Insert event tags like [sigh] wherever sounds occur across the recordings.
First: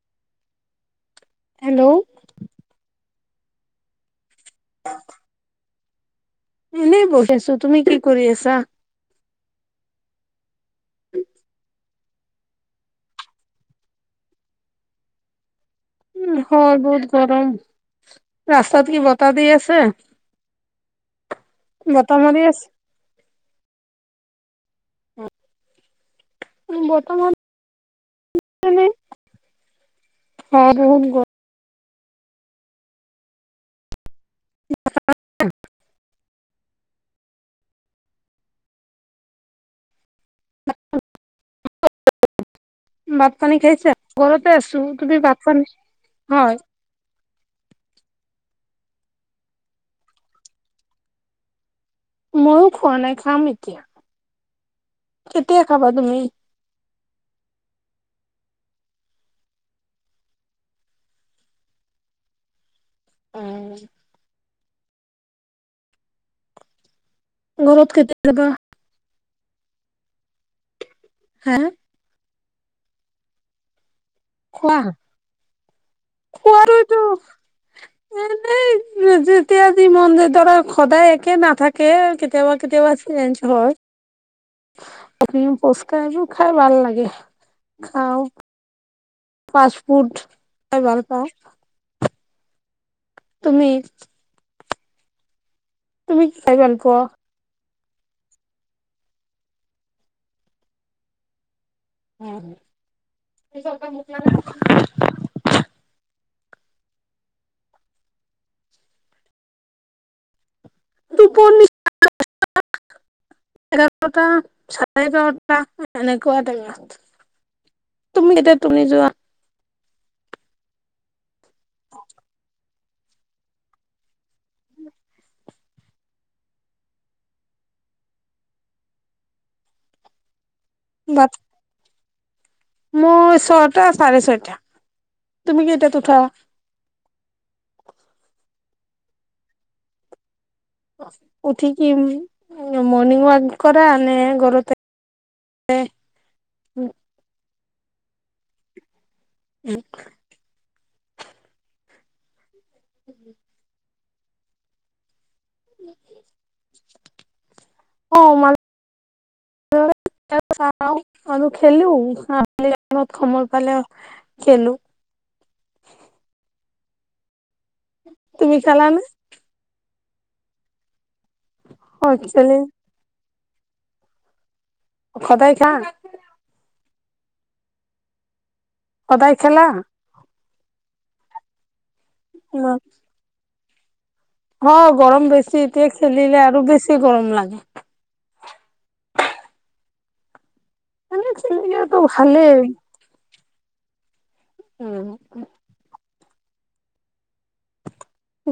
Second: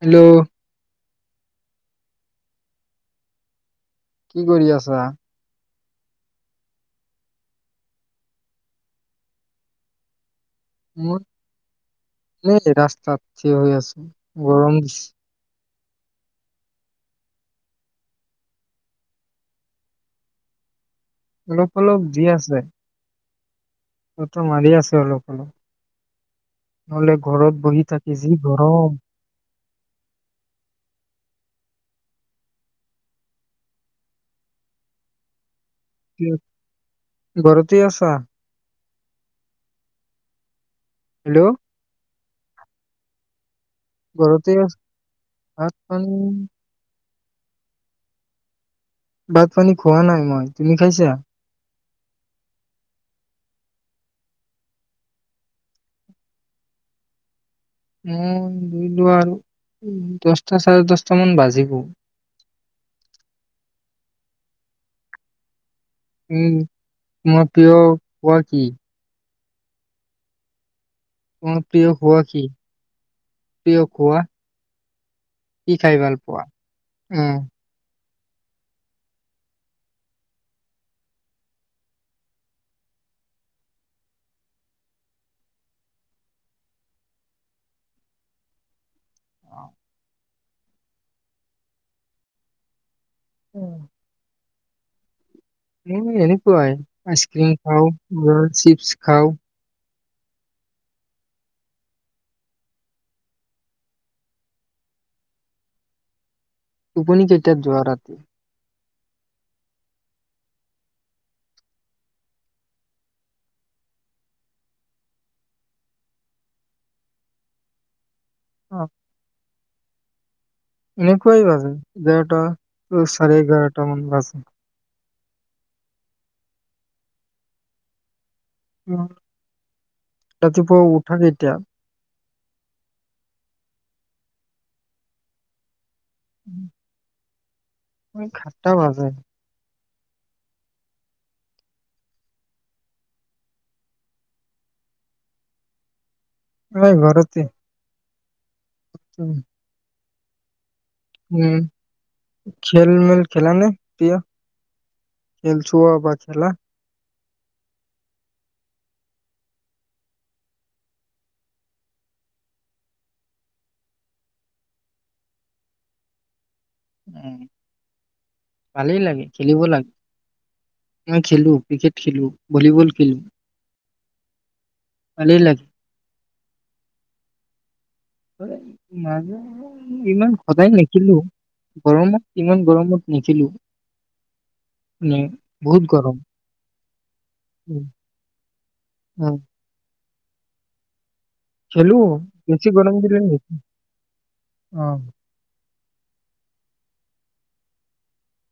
Hello hello কি কৰি আছা? এনেই বহি আছোঁ, তুমি কি কৰি আছা? মোৰ এই জেগা ৰাস্তাত থিয় হৈ আছোঁ গৰম দিছে। উম, হয় বহুত গৰম ৰাস্তাত কি বতাহ দি আছে? অলপ অলপ বতাহ দি মাৰি আছে। বতাহ মাৰি আছে। চলোঁ অলপ বতাহ নহ'লে মাৰি ঘৰত বহি থাকি যি গৰম। অহ' বহুত গৰম [unintelligible] কিয় ঘৰতে আছা? হেল্ল' [unintelligible] ভাত পানী খাইছোঁ? এই ঘৰতে আছোঁ। তুমি ভাতপানী ভাত পানী হয়। ভাত পানী খোৱা নাই মই তুমি খাইছা? মইয়ো খোৱা নাই, খাম এতিয়া। কেতিয়া খাবা তুমি? মই ধৰি লোৱা আৰু দচটা, চাৰে দচটা মান বাজিব। অ! উম! ফ ঘৰত কেতিয়া পোৱা যাবা কি [inaudible] হা তোমাৰ প্ৰিয় হোৱা কি? প্ৰিয় কোৱা। কোৱা। কি খাই ভাল পোৱা? উম! এনেই, যেতিয়া যি মন যায় ধৰা সদায় একে নাথাকে। কেতিয়াবা, কেতিয়াবা চেঞ্জ হয়। ফুচকাবোৰ খাই ভাল লাগে, খাও। ফাষ্ট ফুড খাই ভাল পাওঁ। তুমি? উ! তুমি কি খাই ভাল এনেকুৱাই, পোৱা? আইছক্ৰিম। খাও, মই চিপছ খাও। উ [inaudible] টোপনি কেইটাত যোৱা ৰাতি? টোপনি! এঘাৰটা, চাৰে এঘাৰটা এনেকুৱা টে আৰু। তুমিকেইটাত অ, টোপনি যোৱা? নি [inaudible] [inaudible] চাৰে এঘাৰটা মান বাজে। ম [inaudible] ৰাতিপুৱা উঠা কেতিয়া? মোৰ ছয়টা, চাৰে ছয়টা। তুমি কেইটা উঠা? মই সাতটা বাজে। উঠি কি মৰ্নিং ৱাক কৰা? নে ঘৰতেই নাই ঘৰতে। আত্ছা। উম! নাই খেল-নেল খেলা নে? এতিয়া খেল চোৱা বা খেলা? অ! মানে আৰু খেলো, সময় পালে খেলো। উম! তুমি ভালেই খেলানে লাগে, খেলিব লাগে। মই খেলো, ক্ৰিকেট অ খেলো, খেলি ভলিবল খেলো। ভালেই সদায় লাগে। খায়। সদায় মাজে, খেলা ইমান সদায় নেকি? খেলো। গৰমত, ইমান গৰমত নেখেলো। হয়, মানে গৰম বেছি বহুত এতিয়া গৰম। খেলিলে আৰু বেছি গৰম লাগে। অ! এনে খেলো, খেলিলেতো ভালেই বেছি গৰম দিলে নেখেলো। উম!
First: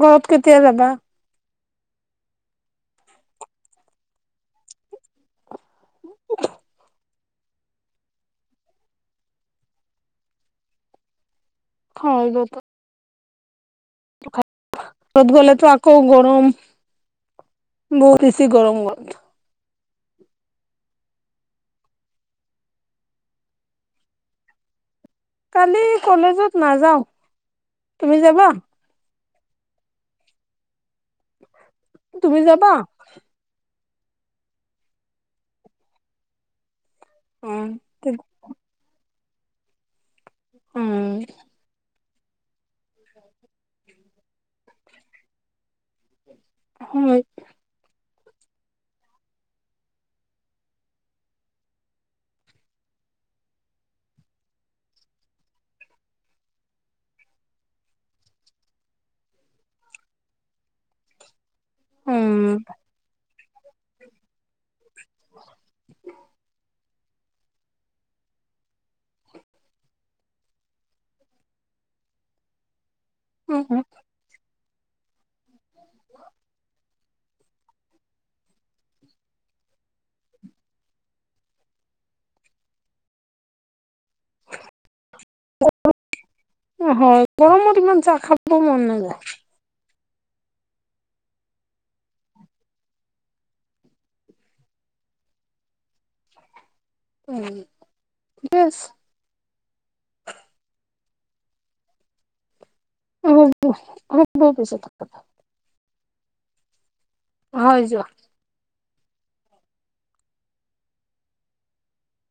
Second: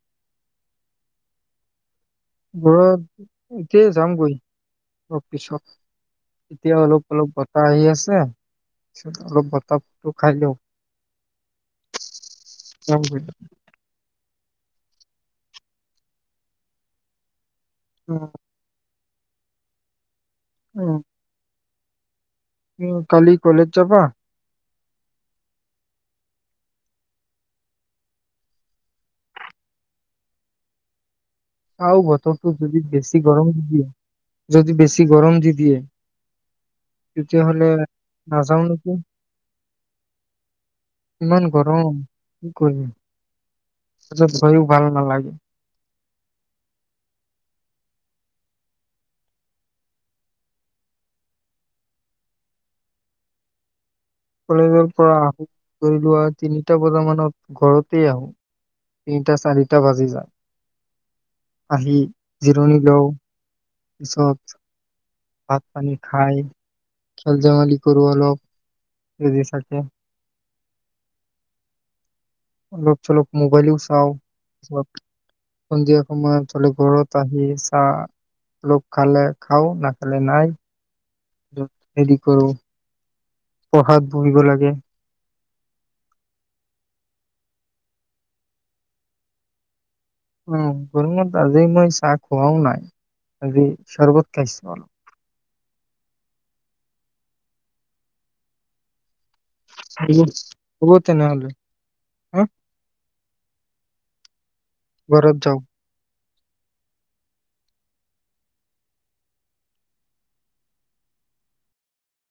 ঘৰত কেতিয়া যাবা? ঘৰত এতিয়াই যামগৈ অলপ পিছত। এতিয়া অলপ, অলপ বতাহ আহি আছে, পিছত অলপ বতাহটো খাই লও। হয়। ৰ'দত ঘৰত গ'লেতো আকৌ গৰম। উম, বহুত বেছি গৰম হোৱাত অ! কালি কলেজ যাবা? কালি কলেজত নাযাওঁ। তুমি যাবা? চাও তুমি বতৰটো যাবা যদি বেছি গৰম নিদিয়ে। যদি বেছি গৰম দি দিয়ে উম তেতিয়াহলে, নাযাও নেকি। উম ইমান গৰম। কি কৰিম কলেজত গৈও ভাল নালাগে। হয়। কলেজৰ পৰা আহোঁ, ধৰি লোৱা তিনিটা বজা মানত ঘৰতেই আহোঁ তিনিটা, চাৰিটা বাজি যায়। আহি উম জিৰণি লও। পিছত ভাত পানী খায় খেল ধেমালি কৰো অলপ, যদি থাকে। অলপ চলপ মোবাইলো চাওঁ। [unintelligible] সন্ধিয়া সময়ত হলে ঘৰত গাখীৰ চাহ অলপ খালে খাওঁ, নাখালে নাই। হেৰি কৰো। পঢ়াত বহিব লাগে। হয় গৰমত ইমান চাহ খাব মন নাযায়। উম- গৰমত আজি মই চাহ খোৱাাও নাই আজি চৰবত খাইছো মই। উম- বছ [unintelligible] হব তেনেহলে, হা? অ অ- বহ পিছা থাক [unintelligible] ঘৰত যাওঁ হয় যোৱা।